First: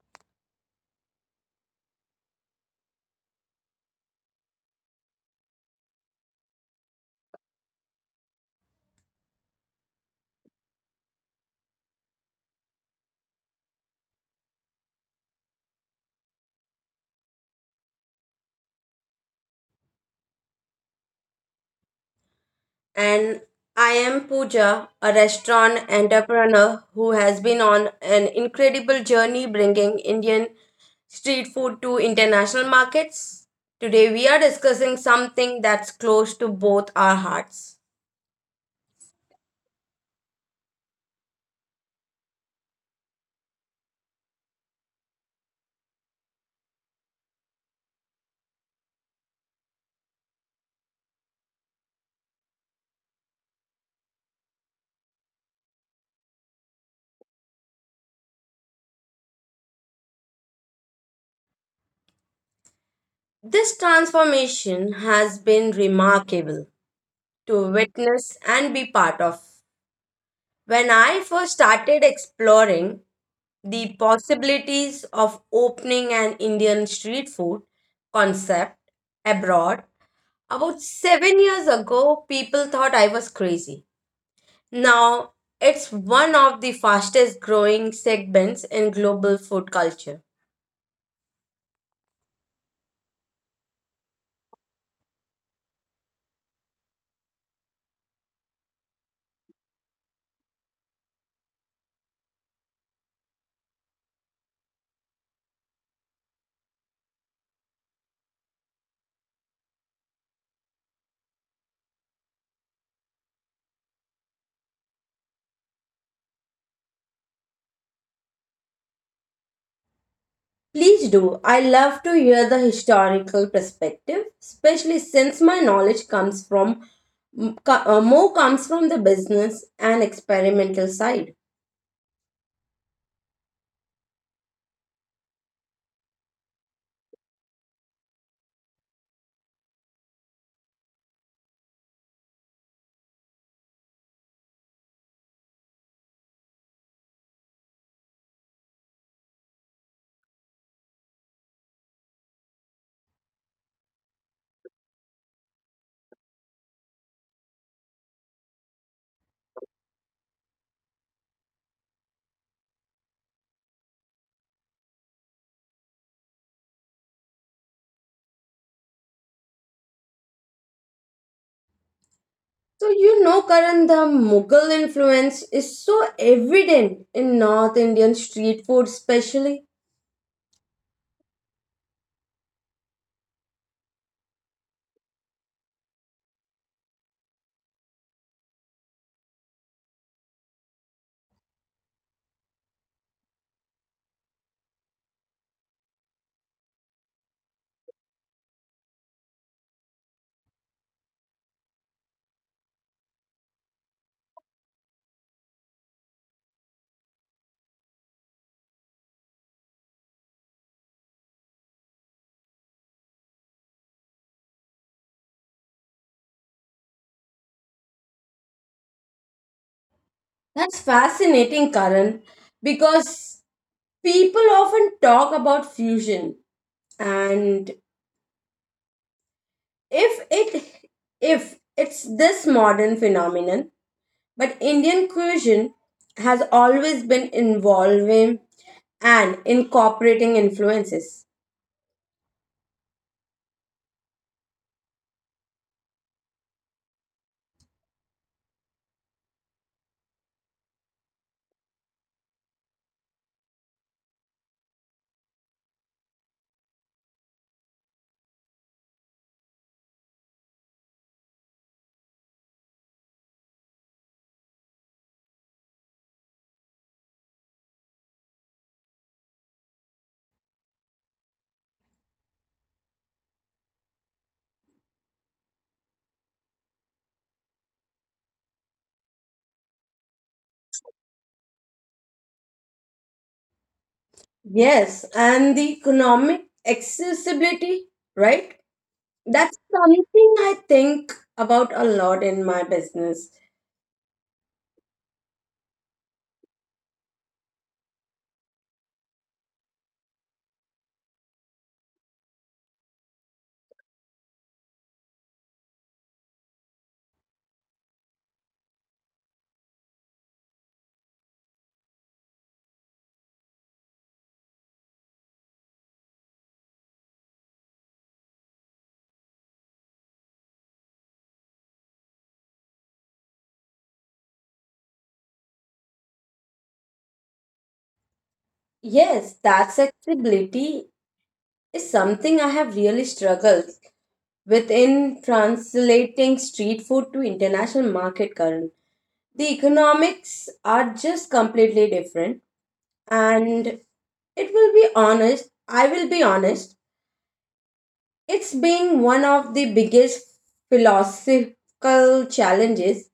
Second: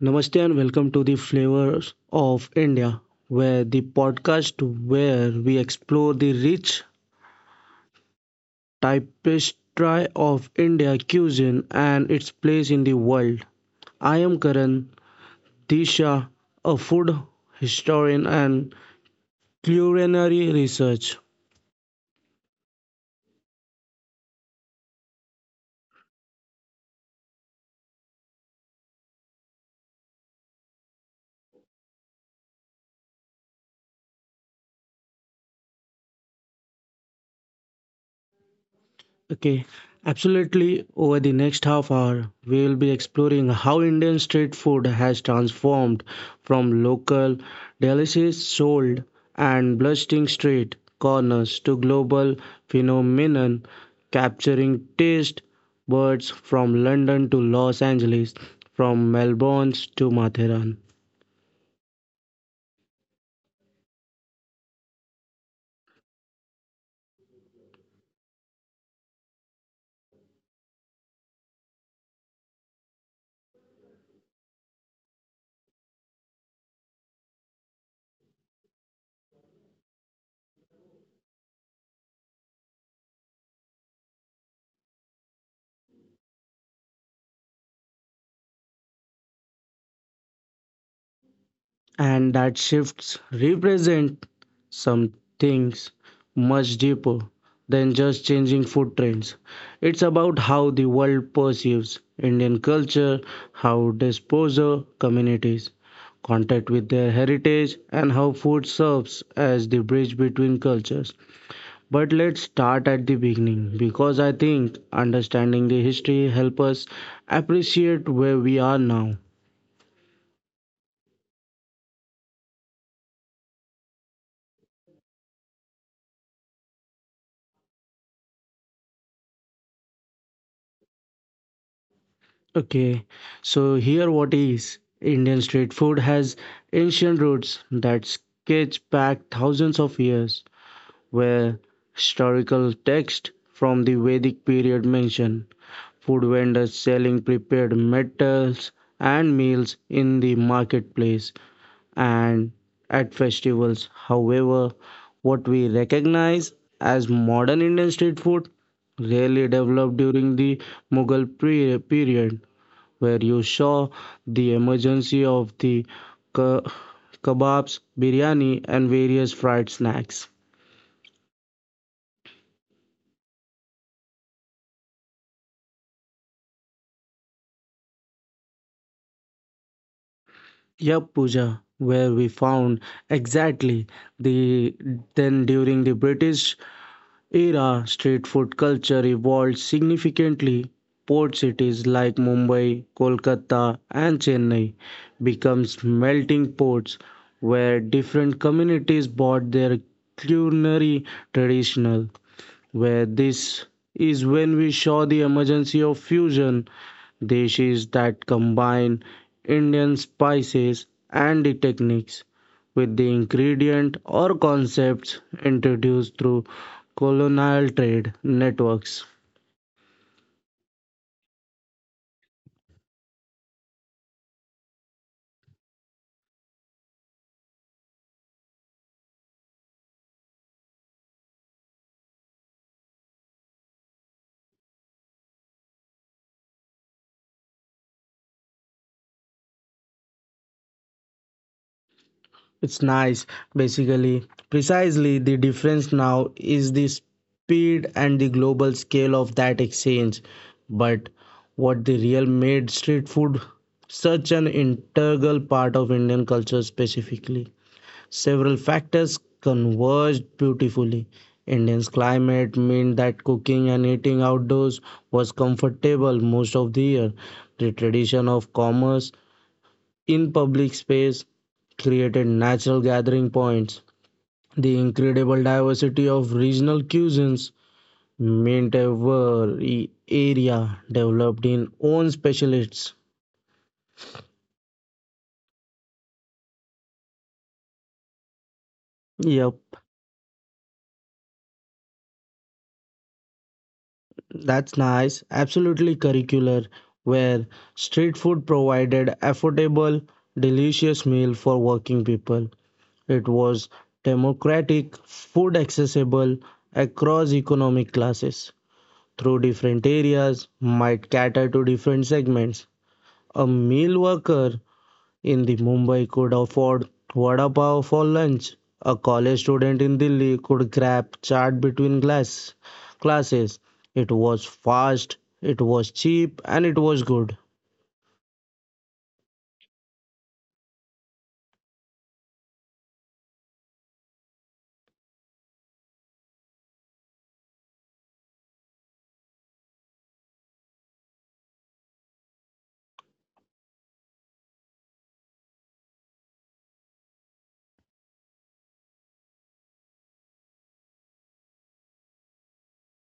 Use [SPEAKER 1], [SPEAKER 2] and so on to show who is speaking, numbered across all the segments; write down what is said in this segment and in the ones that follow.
[SPEAKER 1] namaste and welcome to the Flavors of India, where the podcast where we explore the rich tapestry of India cuisine and its place in the world. I am Karan Disha, a food historian and culinary research.
[SPEAKER 2] And I am Pooja, a restaurant entrepreneur who has been on an incredible journey bringing Indian street food to international markets. Today, we are discussing something that's close to both our hearts.
[SPEAKER 1] Okay, absolutely. Over the next half hour, we will be exploring how Indian street food has transformed from local delicacies sold and bustling street corners to global phenomenon capturing taste buds from London to Los Angeles, from Melbourne to Matheran.
[SPEAKER 2] This transformation has been remarkable to witness and be part of. When I first started exploring the possibilities of opening an Indian street food concept abroad, about 7 years ago, people thought I was crazy. Now, it's one of the fastest growing segments in global food culture.
[SPEAKER 1] And that shifts represent some things much deeper than just changing food trends. It's about how the world perceives Indian culture, how disposer communities contact with their heritage, and how food serves as the bridge between cultures. But let's start at the beginning because I think understanding the history help us appreciate where we are now.
[SPEAKER 2] Please do. I love to hear the historical perspective, especially since my knowledge comes from more comes from the business and experimental side.
[SPEAKER 1] Okay, so here what is Indian street food has ancient roots that sketch back thousands of years, where historical text from the Vedic period mention food vendors selling prepared metals and meals in the marketplace and at festivals. However, what we recognize as modern Indian street food really developed during the period where you saw the emergency of the ke- kebabs, biryani, and various fried snacks.
[SPEAKER 2] So, you know, Karan, the Mughal influence is so evident in North Indian street food, especially.
[SPEAKER 1] Yup, Pooja, where we found exactly the then during the British era, street food culture evolved significantly. Port cities like Mumbai, Kolkata, and Chennai becomes melting pots where different communities brought their culinary traditional where this is when we saw the emergency of fusion dishes that combine Indian spices and the techniques with the ingredient or concepts introduced through colonial trade networks.
[SPEAKER 2] That's fascinating, Karan, because people often talk about fusion, and if it if it's this modern phenomenon, but Indian cuisine has always been involving and incorporating influences.
[SPEAKER 1] It's nice, basically. Precisely, the difference now is the speed and the global scale of that exchange. But what the real made street food such an integral part of Indian culture specifically. Several factors converged beautifully. Indian's climate meant that cooking and eating outdoors was comfortable most of the year. The tradition of commerce in public space created natural gathering points. The incredible diversity of regional cuisines meant every area developed in own specialists.
[SPEAKER 2] Yes, and the economic accessibility, right?
[SPEAKER 1] Yep,
[SPEAKER 2] That's something I think about a lot in my business.
[SPEAKER 1] that's nice. Absolutely curricular, where street food provided affordable, delicious meal for working people. It was democratic, food accessible across economic classes. Through different areas might cater to different segments. A meal worker in the Mumbai could afford vada pav for lunch. A college student in Delhi could grab chaat between classes. It was fast, it was cheap, and it was good.
[SPEAKER 2] Yes, that accessibility is something I have really struggled with in translating street food to international market current. The economics are just completely different and it will be honest I will be honest. It's been one of the biggest philosophical challenges.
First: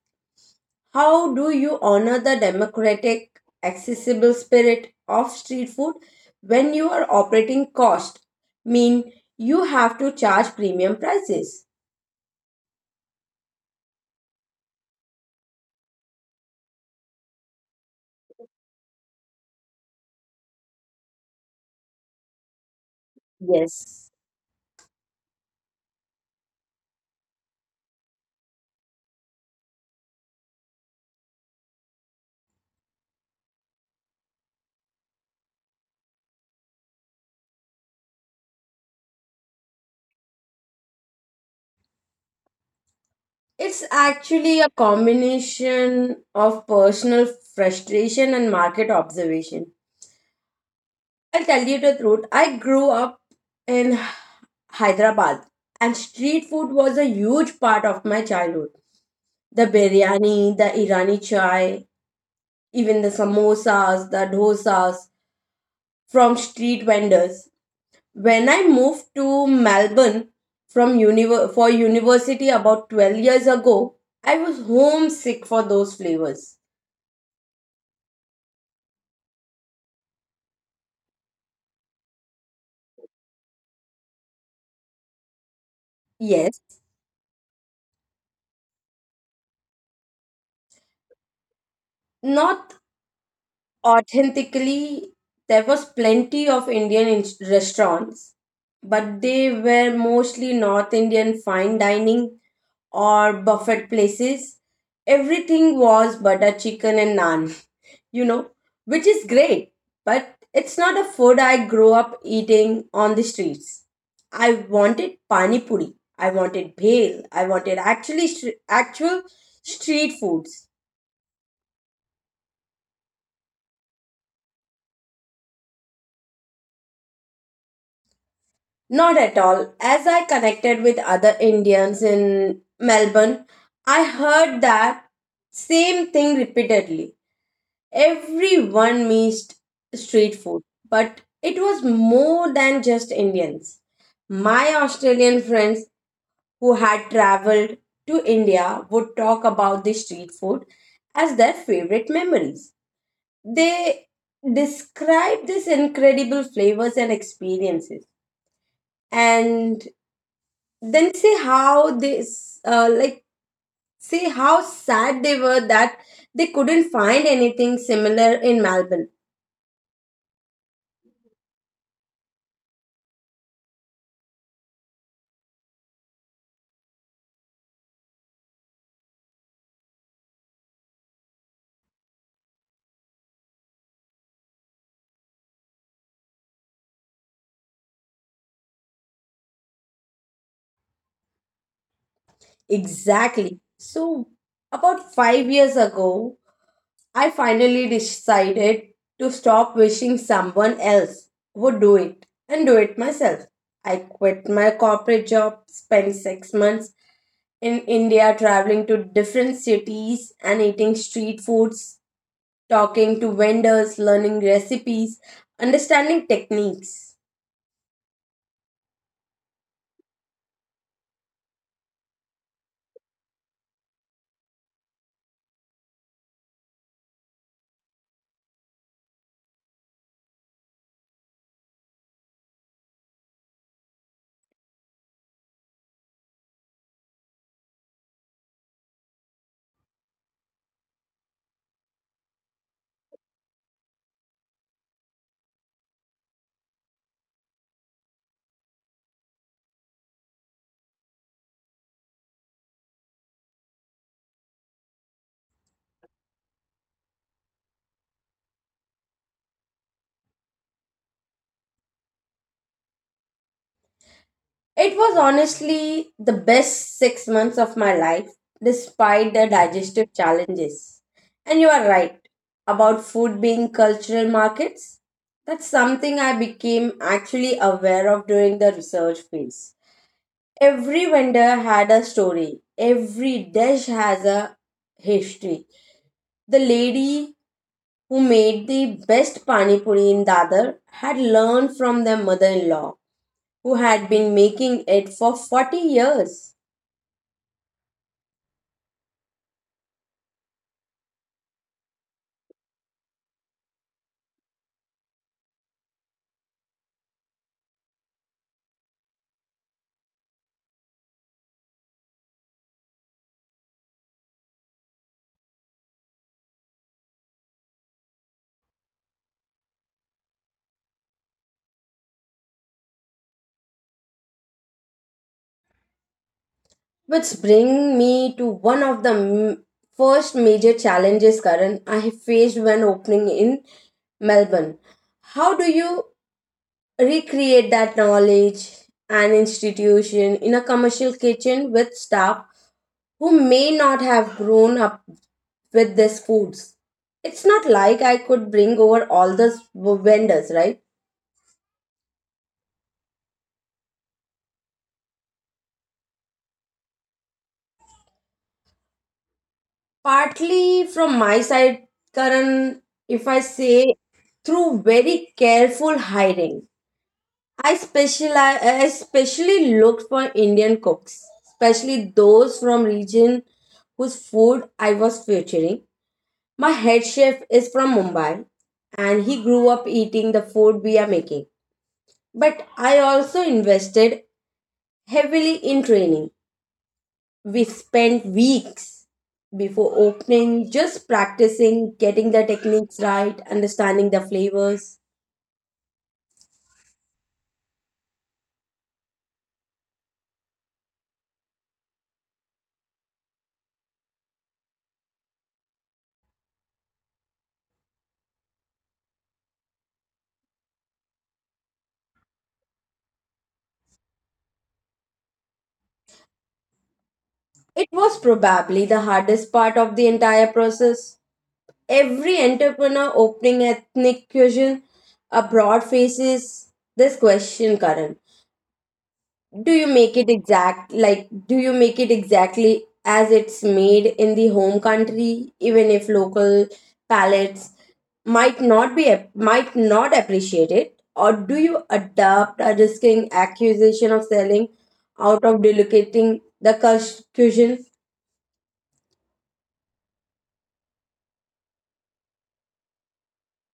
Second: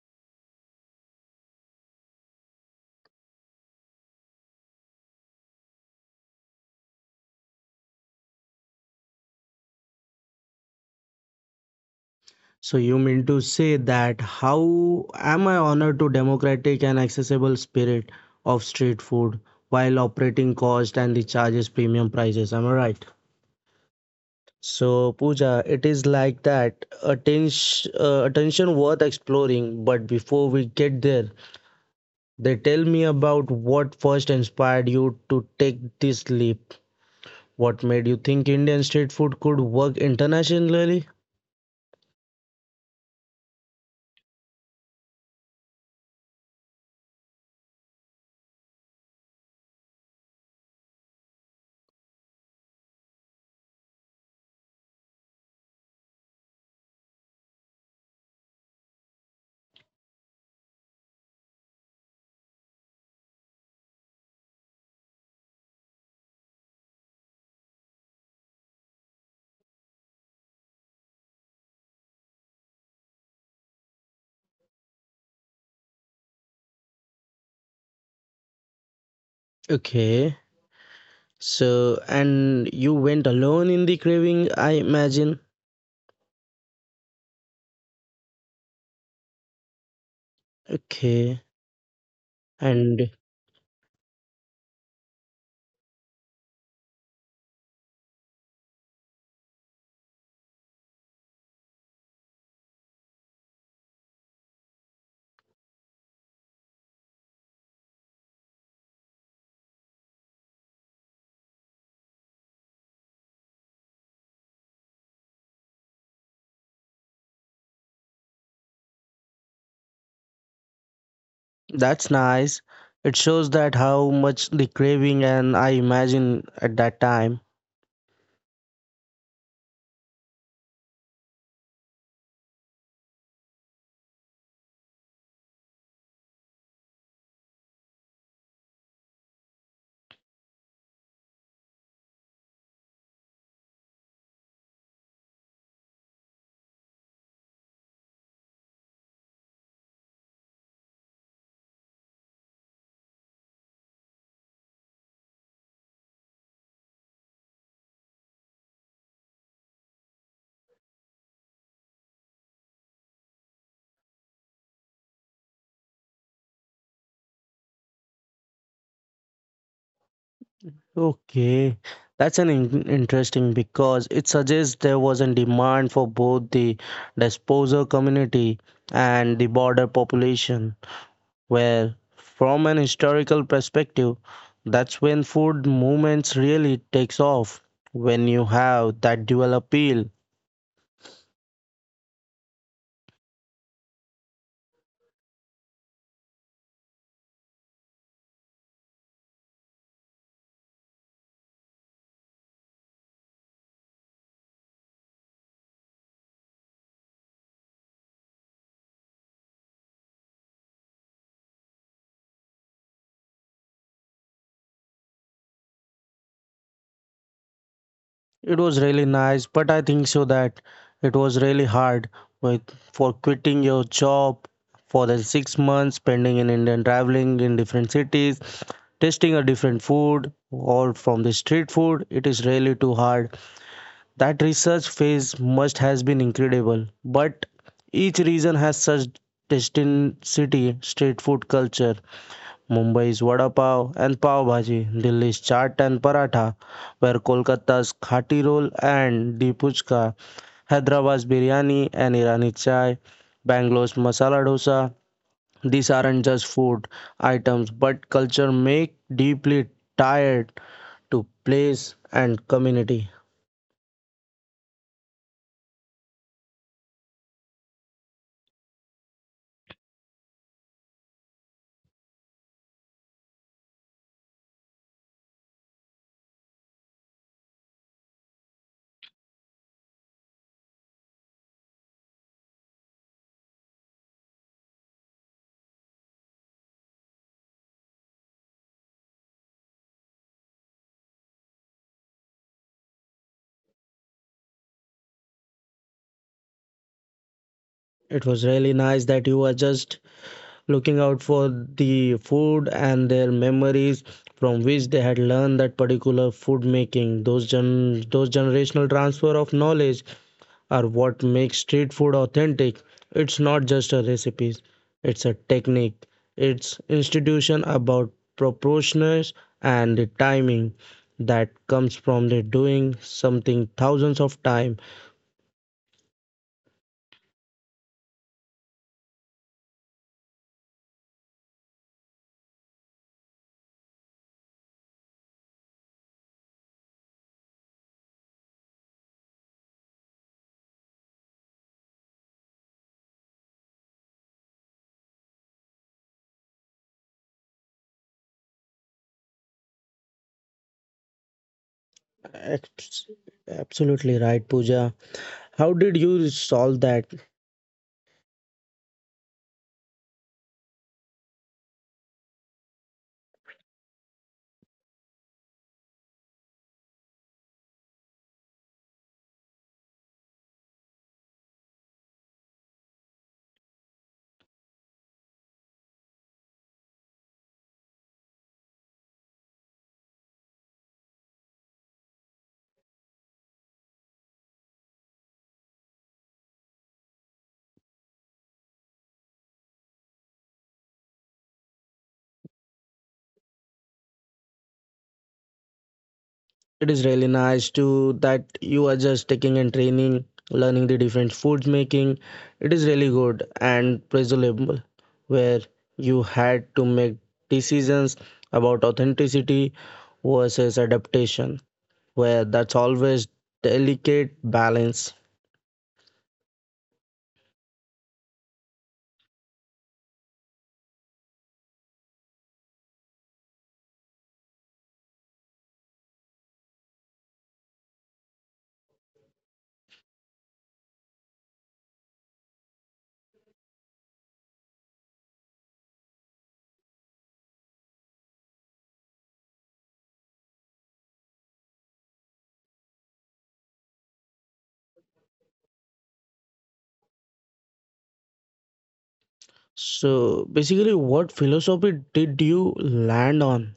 [SPEAKER 2] How do you honor the democratic, accessible spirit of street food when you are operating cost mean you have to charge premium prices?
[SPEAKER 1] So you mean to say that how am I honored to democratic and accessible spirit of street food while operating cost and the charges premium prices? Am I right?
[SPEAKER 2] Yes.
[SPEAKER 1] So, Pooja, it is like that. Attention, attention worth exploring. But before we get there, they tell me about what first inspired you to take this leap. What made you think Indian street food could work internationally?
[SPEAKER 2] It's actually a combination of personal frustration and market observation. I'll tell you the truth. I grew up in Hyderabad, and street food was a huge part of my childhood. The biryani, the Irani chai, even the samosas, the dosas from street vendors. When I moved to Melbourne for university about 12 years ago, I was homesick for those flavors.
[SPEAKER 1] Okay. So, and you went alone in the craving, I imagine.
[SPEAKER 2] Yes,
[SPEAKER 1] Okay.
[SPEAKER 2] not
[SPEAKER 1] And
[SPEAKER 2] authentically, there was plenty of restaurants, but they were mostly North Indian fine dining or buffet places. Everything was butter chicken and naan, you know, which is great, but it's not a food I grew up eating on the streets. I wanted pani puri, I wanted bhel, I wanted actual street foods.
[SPEAKER 1] that's nice. It shows that how much the craving and I imagine at that time.
[SPEAKER 2] Not at all. As I connected with other Indians in Melbourne, I heard that same thing repeatedly. Everyone missed street food, but it was more than just Indians. My Australian friends who had traveled to India would talk about the street food as their favorite memories. They described these incredible flavors and experiences. And then say how sad they were that they couldn't find anything similar in Melbourne.
[SPEAKER 1] Okay, that's an interesting because it suggests there was a demand for both the disposer community and the border population, where, from an historical perspective, that's when food movements really takes off when you have that dual appeal.
[SPEAKER 2] Exactly, so about 5 years ago I finally decided to stop wishing someone else would do it and do it myself. I quit my corporate job, spent 6 months in India traveling to different cities and eating street foods, talking to vendors, learning recipes, understanding techniques.
[SPEAKER 1] It was really nice, but I think so that it was really hard with for quitting your job for the 6 months, spending in India, traveling in different cities, tasting a different food or from the street food. It is really too hard. That research phase must has been incredible, but each region has such destined city, street food culture, Mumbai's vada pav and pav bhaji, Delhi's chaat and paratha, where Kolkata's khati roll and the puchka, Hyderabad's biryani and Irani chai, Bangalore's masala dosa. These aren't just food items, but culture make deeply tied to place and community.
[SPEAKER 2] It was honestly the best 6 months of my life, despite the digestive challenges. And you are right about food being cultural markets. That's something I became actually aware of during the research phase. Every vendor had a story, every dish has a history. The lady who made the best pani puri in Dadar had learned from their mother-in-law, who had been making it for 40 years.
[SPEAKER 1] It was really nice that you were just looking out for the food and their memories from which they had learned that particular food making. Those generational transfer of knowledge are what makes street food authentic. It's not just a recipe; it's a technique. It's institution about proportions and the timing that comes from the doing something thousands of time.
[SPEAKER 2] Which brings me to one of the first major challenges, Karan, I faced when opening in Melbourne. How do you recreate that knowledge and institution in a commercial kitchen with staff who may not have grown up with these foods? It's not like I could bring over all the vendors, right?
[SPEAKER 1] Abs- Absolutely right, Pooja. How did you solve that?
[SPEAKER 2] Partly from my side, Karan, if I say, through very careful hiring. I especially looked for Indian cooks, especially those from region whose food I was featuring. My head chef is from Mumbai and he grew up eating the food we are making. But I also invested heavily in training. We spent weeks before opening just practicing, getting the techniques right, understanding the flavors.
[SPEAKER 1] It is really nice to that you are just taking and training, learning the different foods making. It is really good and pleasurable where you had to make decisions about authenticity versus adaptation, where that's always delicate balance.
[SPEAKER 2] It was probably the hardest part of the entire process. Every entrepreneur opening ethnic cuisine abroad faces this question, Karan. Do you make it exact like do you make it exactly as it's made in the home country, even if local palates might not be might not appreciate it, or do you adapt, a risking accusation of selling out of duplicating the cuisine?
[SPEAKER 1] So basically what philosophy did you land on?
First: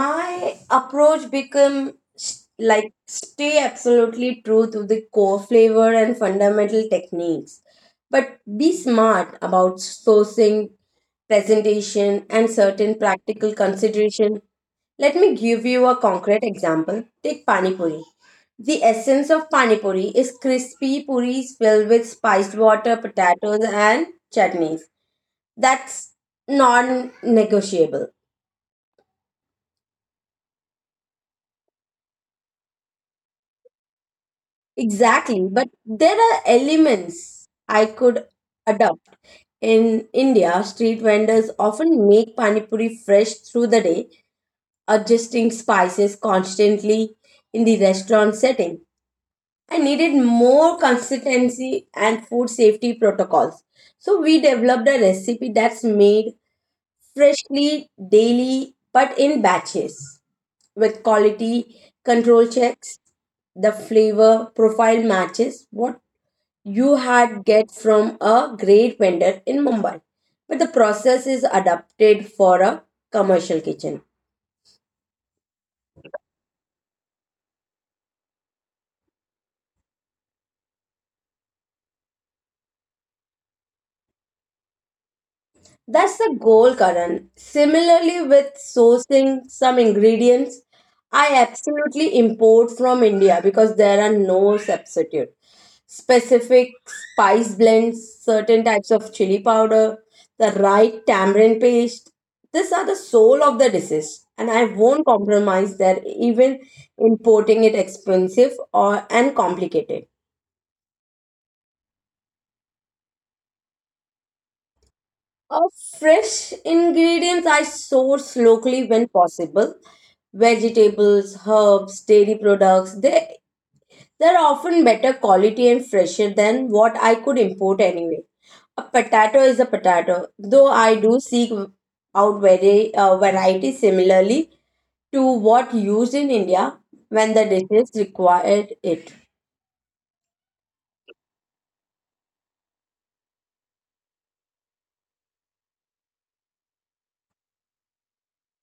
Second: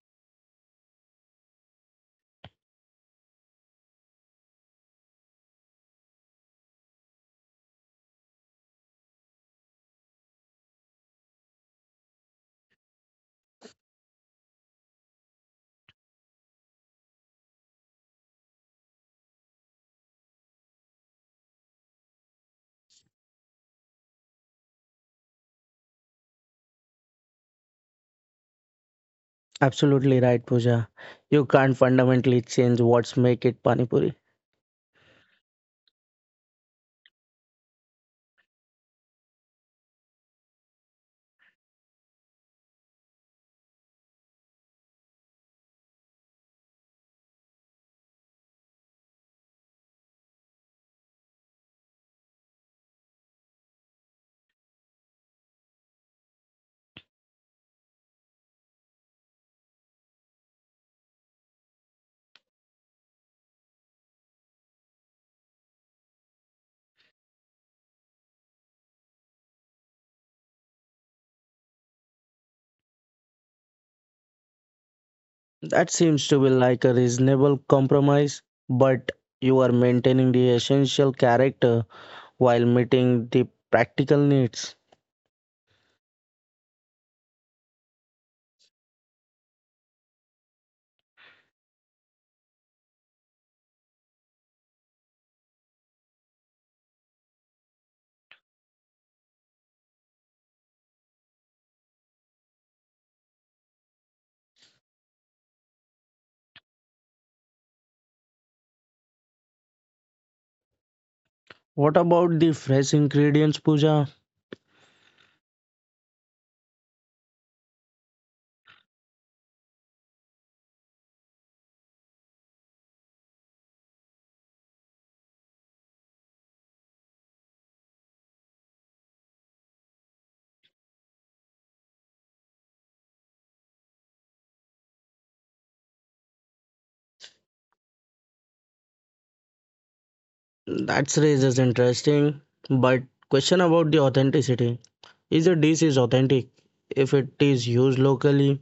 [SPEAKER 2] My approach become s- like stay absolutely true to the core flavor and fundamental techniques, but be smart about sourcing, presentation and certain practical consideration. Let me give you a concrete example. Take pani puri. The essence of pani puri is crispy puris filled with spiced water, potatoes and chutneys. That's non-negotiable.
[SPEAKER 1] Absolutely right, Pooja. You can't fundamentally change what's make it Pani Puri.
[SPEAKER 2] Exactly, but there are elements I could adopt. In India, street vendors often make pani puri fresh through the day, adjusting spices constantly. In the restaurant setting, I needed more consistency and food safety protocols. So we developed a recipe that's made freshly daily but in batches with quality control checks. The flavor profile matches what you had get from a great vendor in Mumbai, but the process is adapted for a commercial kitchen.
[SPEAKER 1] That seems to be like a reasonable compromise, but you are maintaining the essential character while meeting the practical needs.
[SPEAKER 2] That's the goal, Karan. Similarly, with sourcing some ingredients, I absolutely import from India because there are no substitute. Specific spice blends, certain types of chili powder, the right tamarind paste. These are the soul of the dishes, and I won't compromise there, even importing it expensive or and complicated.
[SPEAKER 1] What about the fresh ingredients, Pooja?
[SPEAKER 2] Of fresh ingredients, I source locally when possible. Vegetables, herbs, dairy products, they're often better quality and fresher than what I could import anyway. A potato is a potato, though I do seek out very variety similarly to what used in India when the dishes required it.
[SPEAKER 1] That raises interesting, but question about the authenticity. Is a dish is authentic if it is used locally?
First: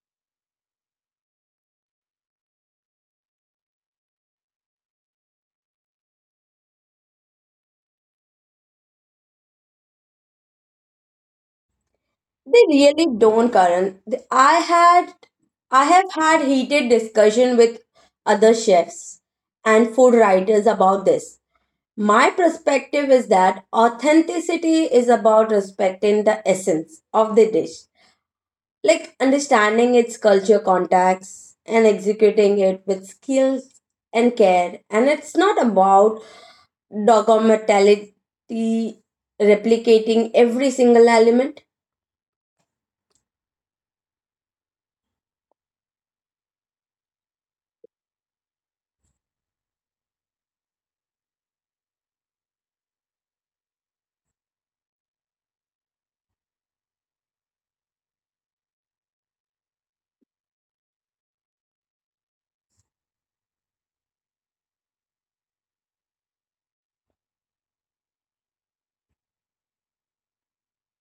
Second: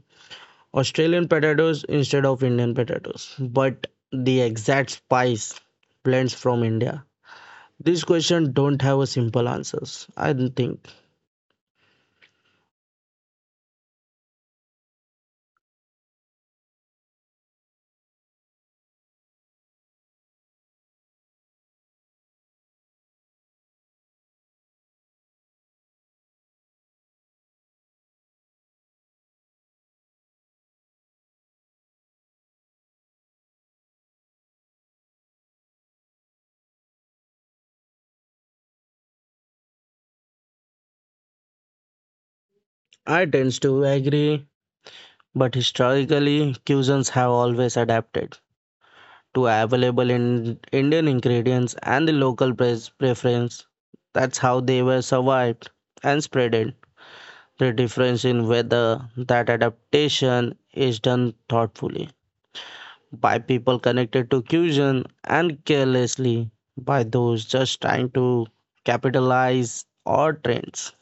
[SPEAKER 1] Australian potatoes instead of Indian potatoes, but the exact spice blends from India. This question don't have a simple answers. I don't think.
[SPEAKER 2] They really don't, Karan. I have had heated discussion with other chefs and food writers about this. My perspective is that authenticity is about respecting the essence of the dish, like understanding its culture context and executing it with skills and care. And it's not about dogmatically replicating every single element.
[SPEAKER 1] I tend to agree, but historically, cuisines have always adapted to available in Indian ingredients and the local preference. That's how they were survived and spreaded. The difference in whether that adaptation is done thoughtfully by people connected to cuisine and carelessly by those just trying to capitalize on trends.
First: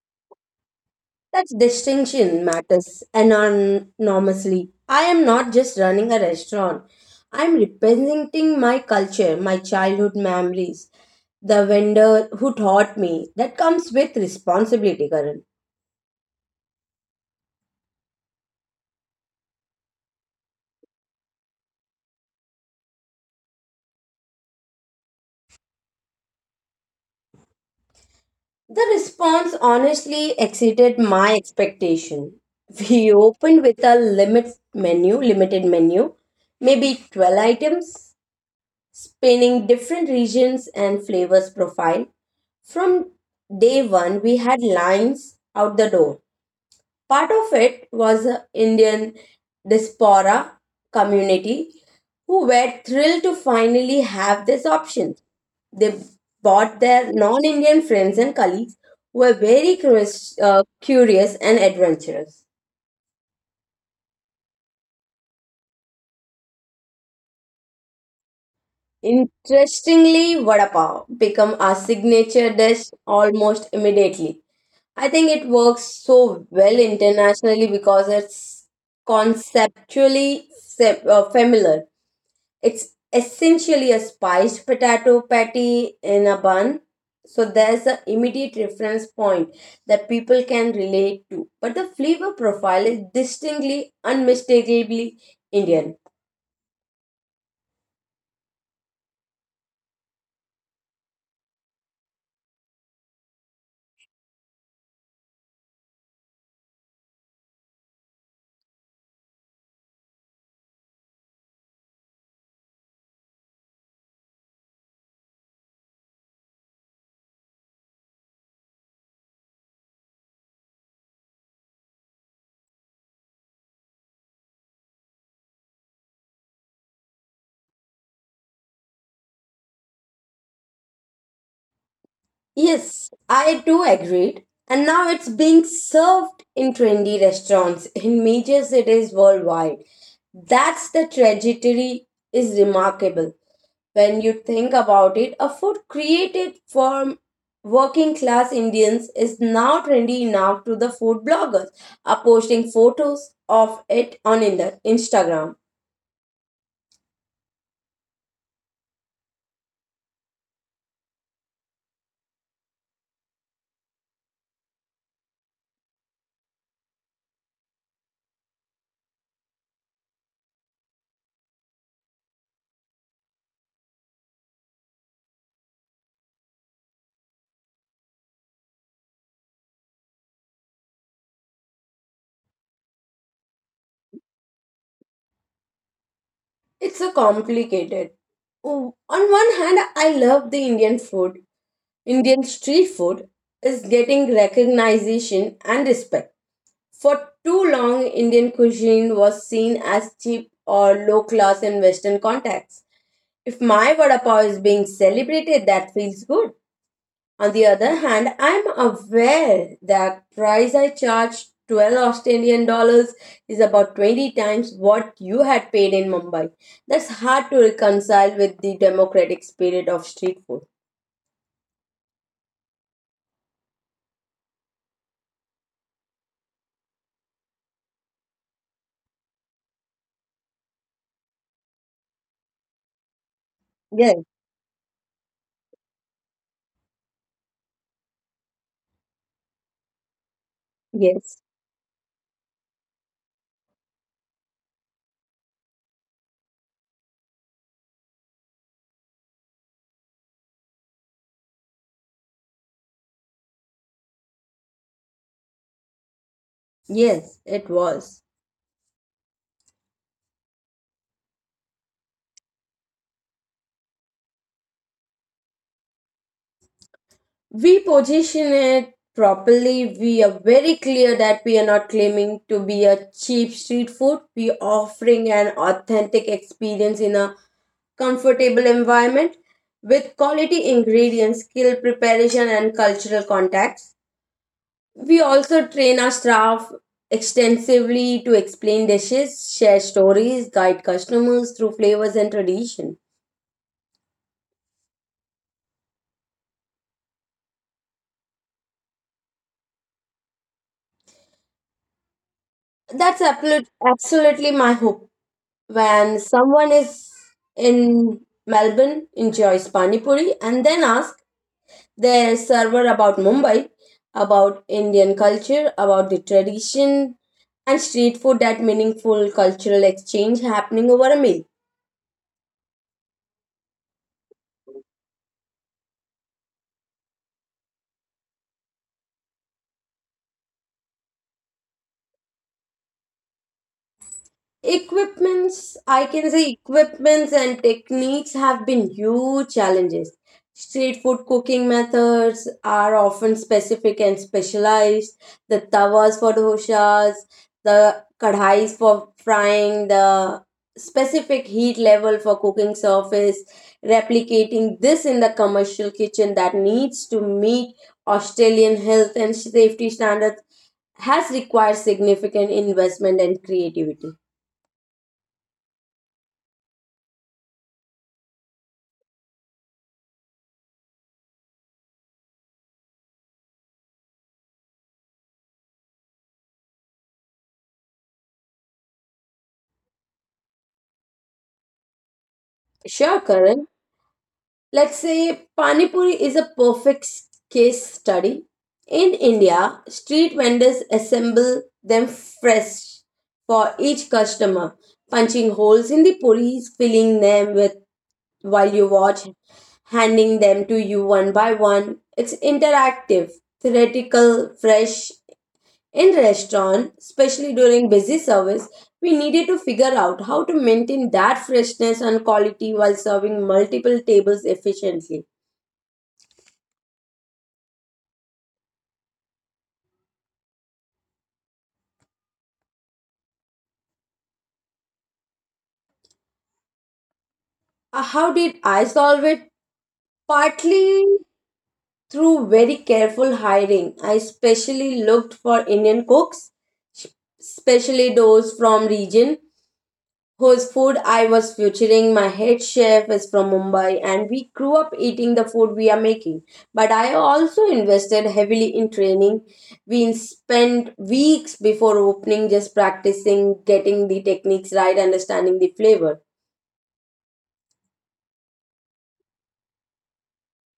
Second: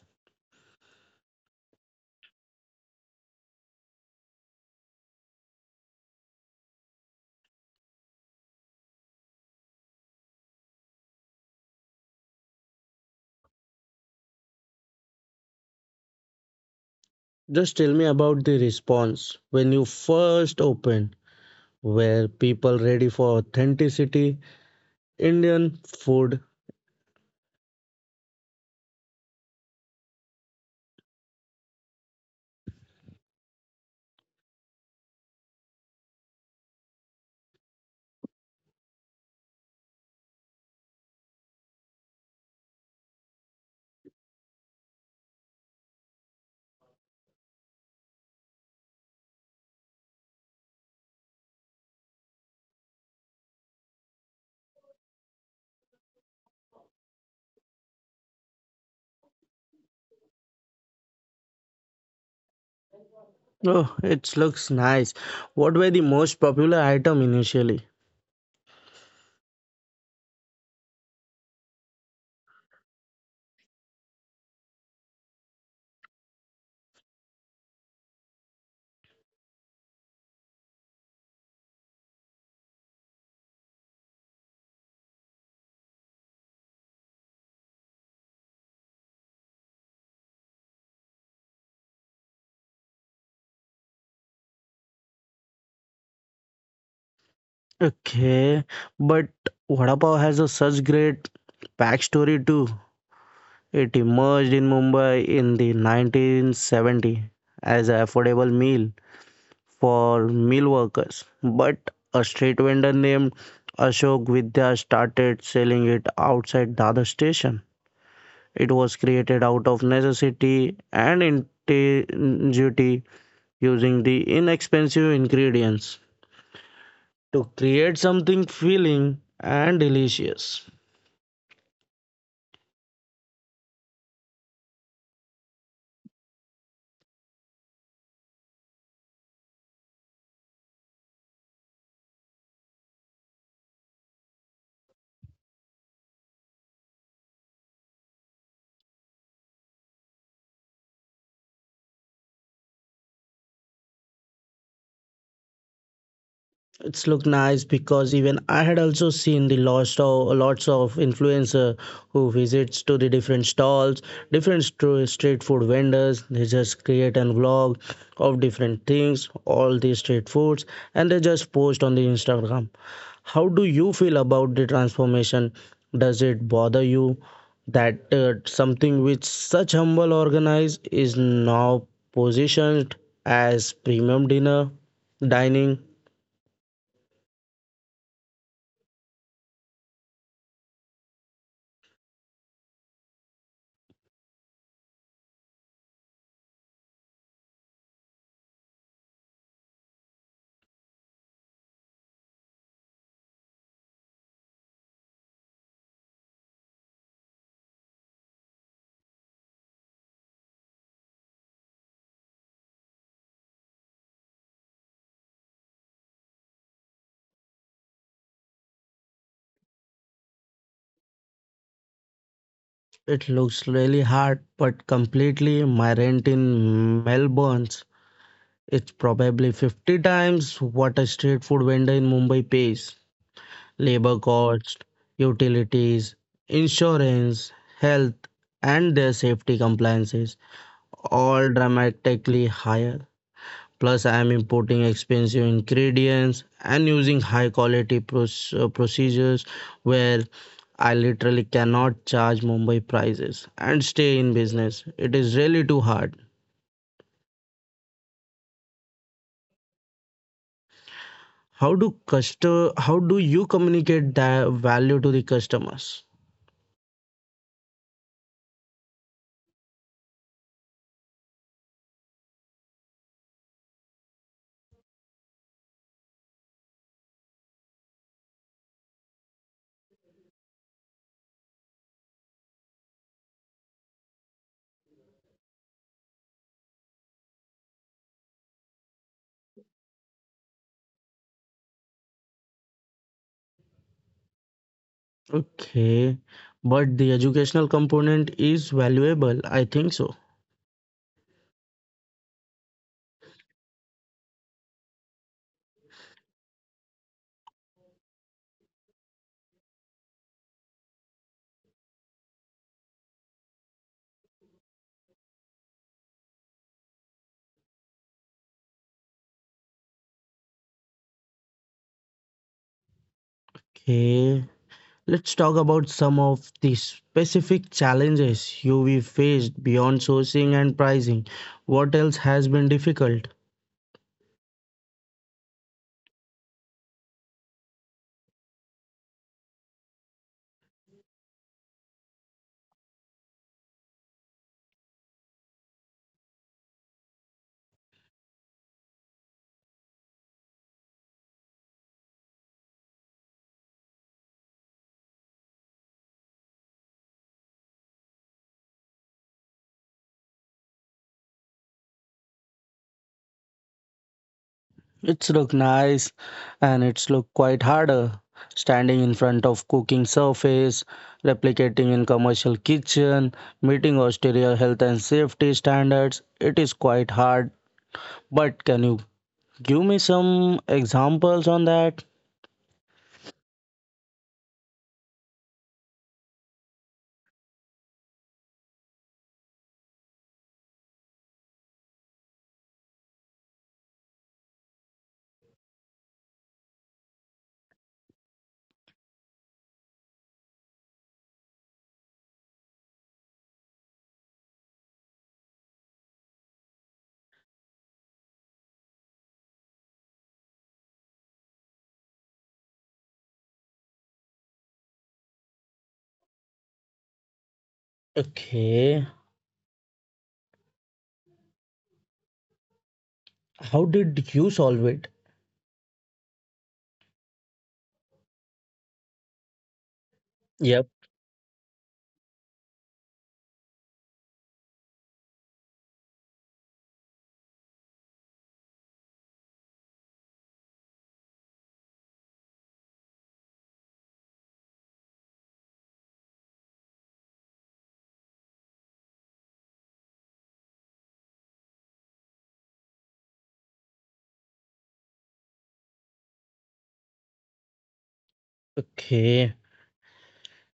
[SPEAKER 2] That distinction matters enormously. I am not just running a restaurant. I am representing my culture, my childhood memories, the vendor who taught me. That comes with responsibility, Karan.
[SPEAKER 1] Just tell me about the response when you first opened. Where people ready for authenticity Indian food.
[SPEAKER 2] The response honestly exceeded my expectation. We opened with a limited menu, maybe 12 items, spanning different regions and flavors profile. From day one, we had lines out the door. Part of it was a Indian diaspora community who were thrilled to finally have this option. They brought their non Indian friends and colleagues who were curious and adventurous.
[SPEAKER 1] Oh, it looks nice. What were the most popular item initially?
[SPEAKER 2] Interestingly, vada pav became our signature dish almost immediately. I think it works so well internationally because it's conceptually familiar. It's essentially a spiced potato patty in a bun, so there's an immediate reference point that people can relate to. But the flavor profile is distinctly, unmistakably Indian.
[SPEAKER 1] Okay, but Vada Pav has a such great backstory too. It emerged in Mumbai in the 1970 as an affordable meal for meal workers. But a street vendor named Ashok Vidya started selling it outside Dada station. It was created out of necessity and ingenuity using the inexpensive ingredients to create something feeling and delicious.
[SPEAKER 2] Yes, I too agreed. And now it's being served in trendy restaurants in major cities worldwide. That's the trajectory is remarkable. When you think about it, a food created for working class Indians is now trendy enough to the food bloggers are posting photos of it on in the Instagram.
[SPEAKER 1] It's look nice because even I had also seen the lots of influencer who visits to the different stalls, street food vendors. They just create a vlog of different things, all the street foods, and they just post on the Instagram. How do you feel about the transformation? Does it bother you that something which such humble organize is now positioned as premium dinner dining?
[SPEAKER 2] It's a complicated. Oh, on one hand, I love the Indian street food is getting recognition and respect. For too long, Indian cuisine was seen as cheap or low class in Western contexts. If my vada pav is being celebrated, that feels good. On the other hand, I'm aware that price I charge 12 Australian dollars is about 20 times what you had paid in Mumbai. That's hard to reconcile with the democratic spirit of street food.
[SPEAKER 1] It looks really hard, but completely my rent in Melbourne's. It's probably 50 times what a street food vendor in Mumbai pays. Labor
[SPEAKER 2] Yes,
[SPEAKER 1] cost, utilities, insurance, health, and their safety compliances.
[SPEAKER 2] yes.
[SPEAKER 1] All dramatically higher. Plus, I am importing expensive ingredients and using high quality procedures where I literally cannot charge Mumbai prices and stay in business. It is really too hard.
[SPEAKER 2] Yes, it was.
[SPEAKER 1] How do customer, how do you communicate that value to the customers?
[SPEAKER 2] We position it properly. We are very clear that we are not claiming to be a cheap street food. We are offering an authentic experience in a comfortable environment with quality ingredients, skill preparation, and cultural contacts. We also train our staff extensively to explain dishes, share stories, guide customers through flavors and tradition.
[SPEAKER 1] Okay, but the educational component is valuable. I think so.
[SPEAKER 2] Absolutely my hope. When someone is in Melbourne enjoys pani puri and then asks their server about Mumbai, about Indian culture, about the tradition and street food, that meaningful cultural exchange happening over a meal.
[SPEAKER 1] Okay. Let's talk about some of the specific challenges you we faced beyond sourcing and pricing. What else has been difficult?
[SPEAKER 2] Equipments, I can say equipments and techniques have been huge challenges. Street food cooking methods are often specific and specialized. The tawas for doshas, the kadhais for frying, the specific heat level for cooking surface. Replicating this in the commercial kitchen that needs to meet Australian health and safety standards has required significant investment and creativity.
[SPEAKER 1] It's look nice and it's look quite harder. Standing in front of cooking surface, replicating in commercial kitchen, meeting Australia health and safety standards, it is quite hard. But can you give me some examples on that?
[SPEAKER 2] Sure, Karan. Let's say pani puri is a perfect case study. In India, street vendors assemble them fresh for each customer, punching holes in the puris, filling them with while you watch, handing them to you one by one. It's interactive, theoretical, fresh. In restaurant, especially during busy service, we needed to figure out how to maintain that freshness and quality while serving multiple tables efficiently.
[SPEAKER 1] Okay, how did you solve it?
[SPEAKER 2] How did I solve it?
[SPEAKER 1] Yep.
[SPEAKER 2] Partly through very careful hiring. I especially looked for Indian cooks, especially those from region whose food I was featuring. My head chef is from Mumbai, and we grew up eating the food we are making. But I also invested heavily in training. We spent weeks before opening just practicing, getting the techniques right, understanding the flavor.
[SPEAKER 1] Okay.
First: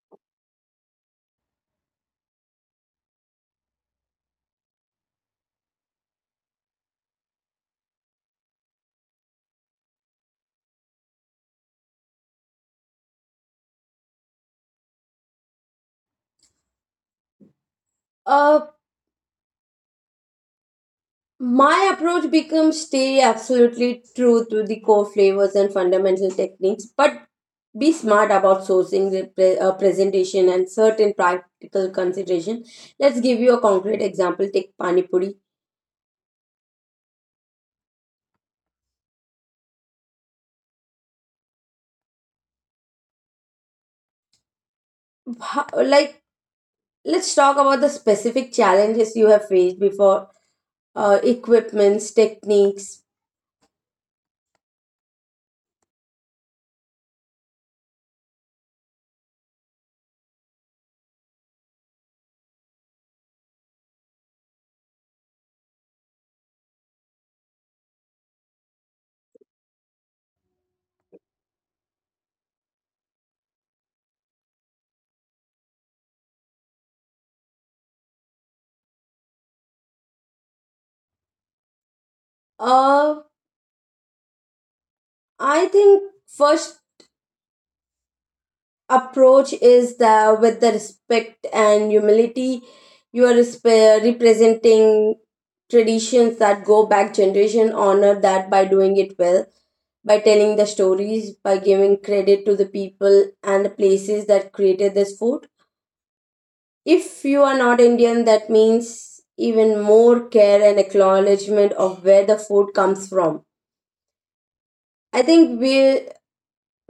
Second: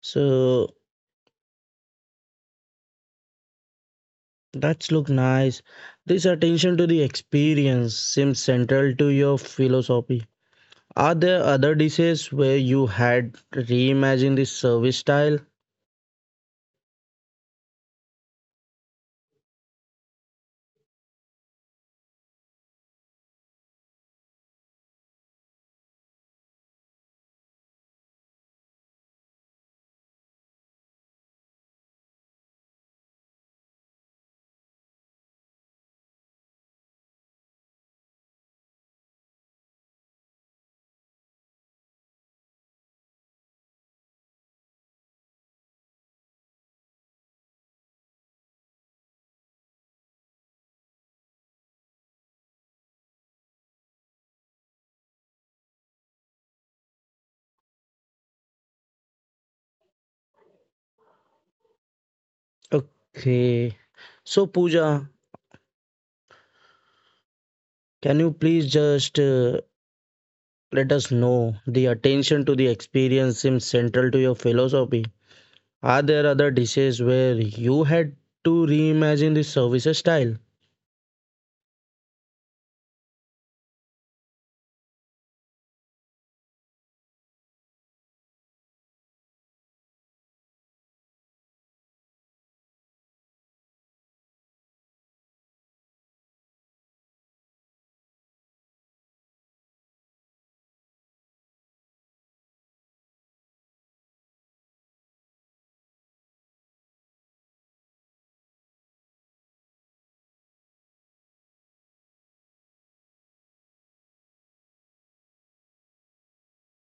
[SPEAKER 1] So that's look nice. This attention to the experience seems central to your philosophy. Are there other dishes where you had reimagined the service style?
[SPEAKER 2] Uh, my approach becomes stay absolutely true to the core flavors and fundamental techniques, but be smart about sourcing the presentation and certain practical consideration. Let's give you a concrete example. Take pani puri. How- like let's talk about the specific challenges you have faced before equipments techniques.
[SPEAKER 1] Okay. So Pooja, can you please just let us know the attention to the experience seems central to your philosophy. Are there other dishes where you had to reimagine the service style?
[SPEAKER 2] uh I think first approach is the with the respect and humility. You are representing traditions that go back generation. Honor that by doing it well, by telling the stories, by giving credit to the people and the places that created this food. If you are not Indian, that means even more care and acknowledgement of where the food comes from. I think we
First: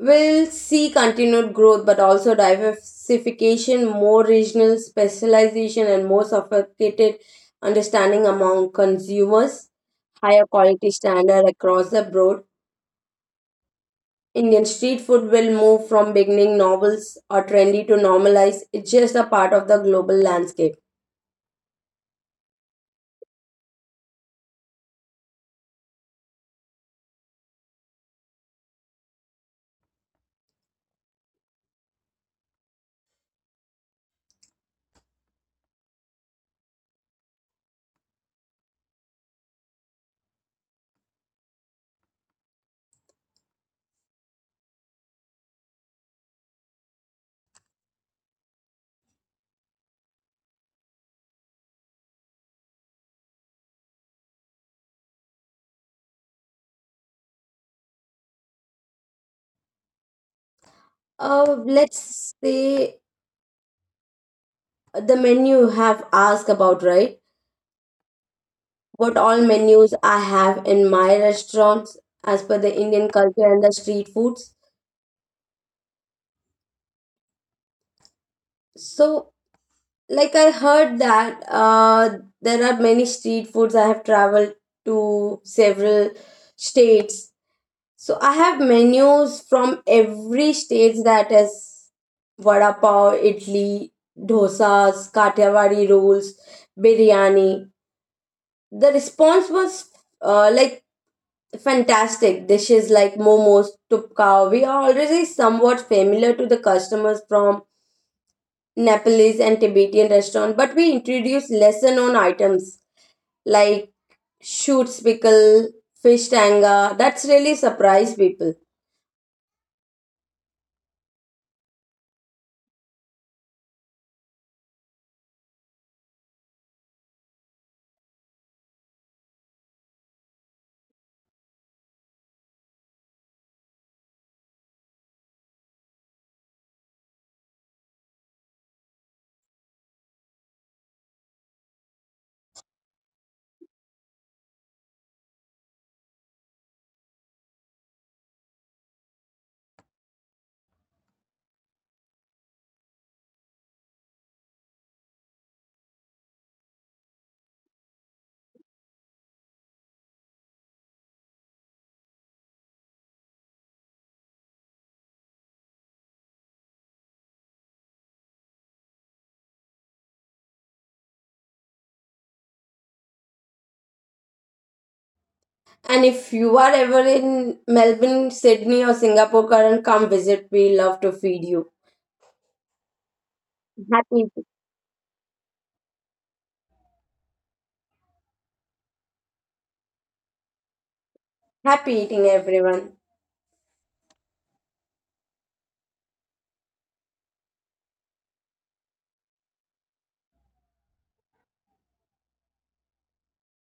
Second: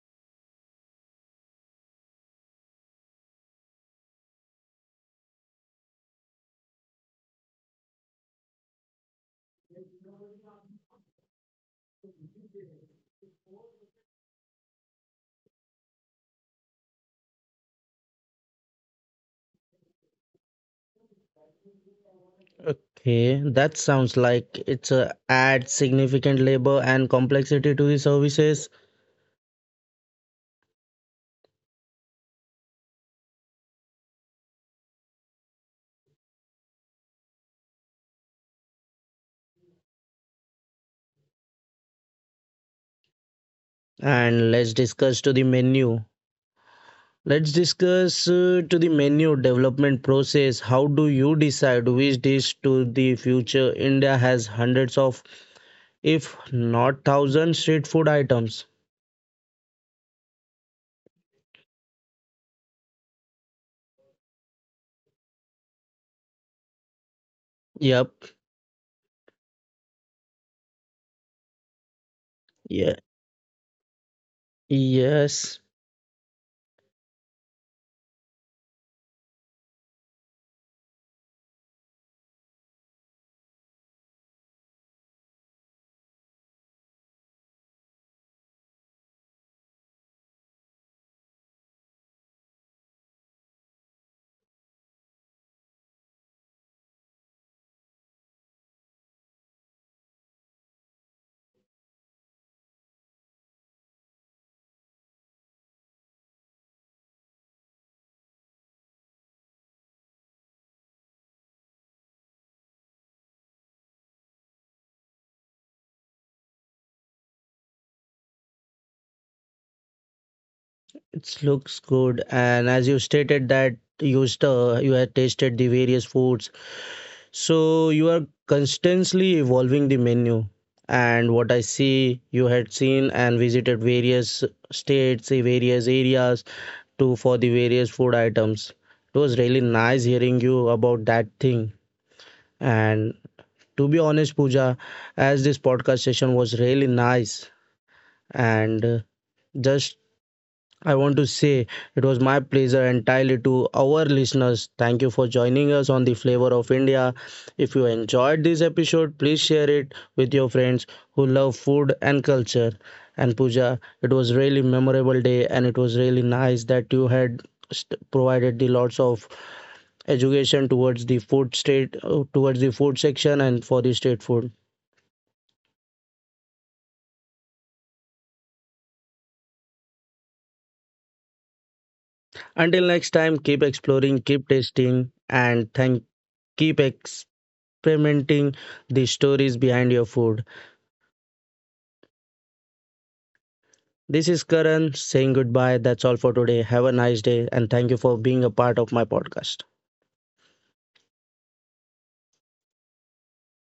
[SPEAKER 2] will see continued growth, but also diversification, more regional specialization, and more sophisticated understanding among consumers, higher quality standard across the board. Indian street food will move from beginning novels or trendy to normalize. It's just a part of the global landscape.
[SPEAKER 1] Okay, that sounds like it's a add significant labor and complexity to the services. And let's discuss to the menu. Let's discuss to the menu development process. How do you decide which dish to the future? India has hundreds of, if not thousands, street food items.
[SPEAKER 2] Let's say the menu you have asked about, right?
[SPEAKER 1] Yep.
[SPEAKER 2] What all menus I have in my restaurants as per the
[SPEAKER 1] Yeah.
[SPEAKER 2] Indian culture and the street foods.
[SPEAKER 1] Yes.
[SPEAKER 2] So, like I heard that there are many street foods. I have traveled to several states. So I have menus from every state, that is vada pav, idli, dosas, kathiawadi rolls, biryani. The response was uh, like fantastic. Dishes like momos, tupka, we are already somewhat familiar to the customers from Nepalese and Tibetan restaurant, but we introduced lesser known items like shoots pickle, fish tanga. That's really surprised people.
[SPEAKER 1] It looks good. And as you stated that you have tasted the various foods. So you are constantly evolving the menu. And what I see, you had seen and visited various states, the various areas to for the various food items. It was really nice hearing you about that thing. And to be honest, Pooja, as this podcast session was really nice and just I want to say it was my pleasure entirely to our listeners. Thank you for joining us on the Flavor of India. If you enjoyed this episode, please share it with your friends who love food and culture. And Puja, it was really memorable day and it was really nice that you had provided the lots of education towards the food state towards the food section and for the state food.
[SPEAKER 2] And if you are ever in Melbourne, Sydney, or Singapore, Karan, come visit. We love to feed you.
[SPEAKER 1] Until next time, keep
[SPEAKER 2] Happy
[SPEAKER 1] exploring,
[SPEAKER 2] eating,
[SPEAKER 1] keep tasting and thank keep ex- experimenting the stories behind your food.
[SPEAKER 2] happy eating, everyone.
[SPEAKER 1] This is Karan saying goodbye. That's all for today. Have a nice day, and thank you for being a part of my podcast.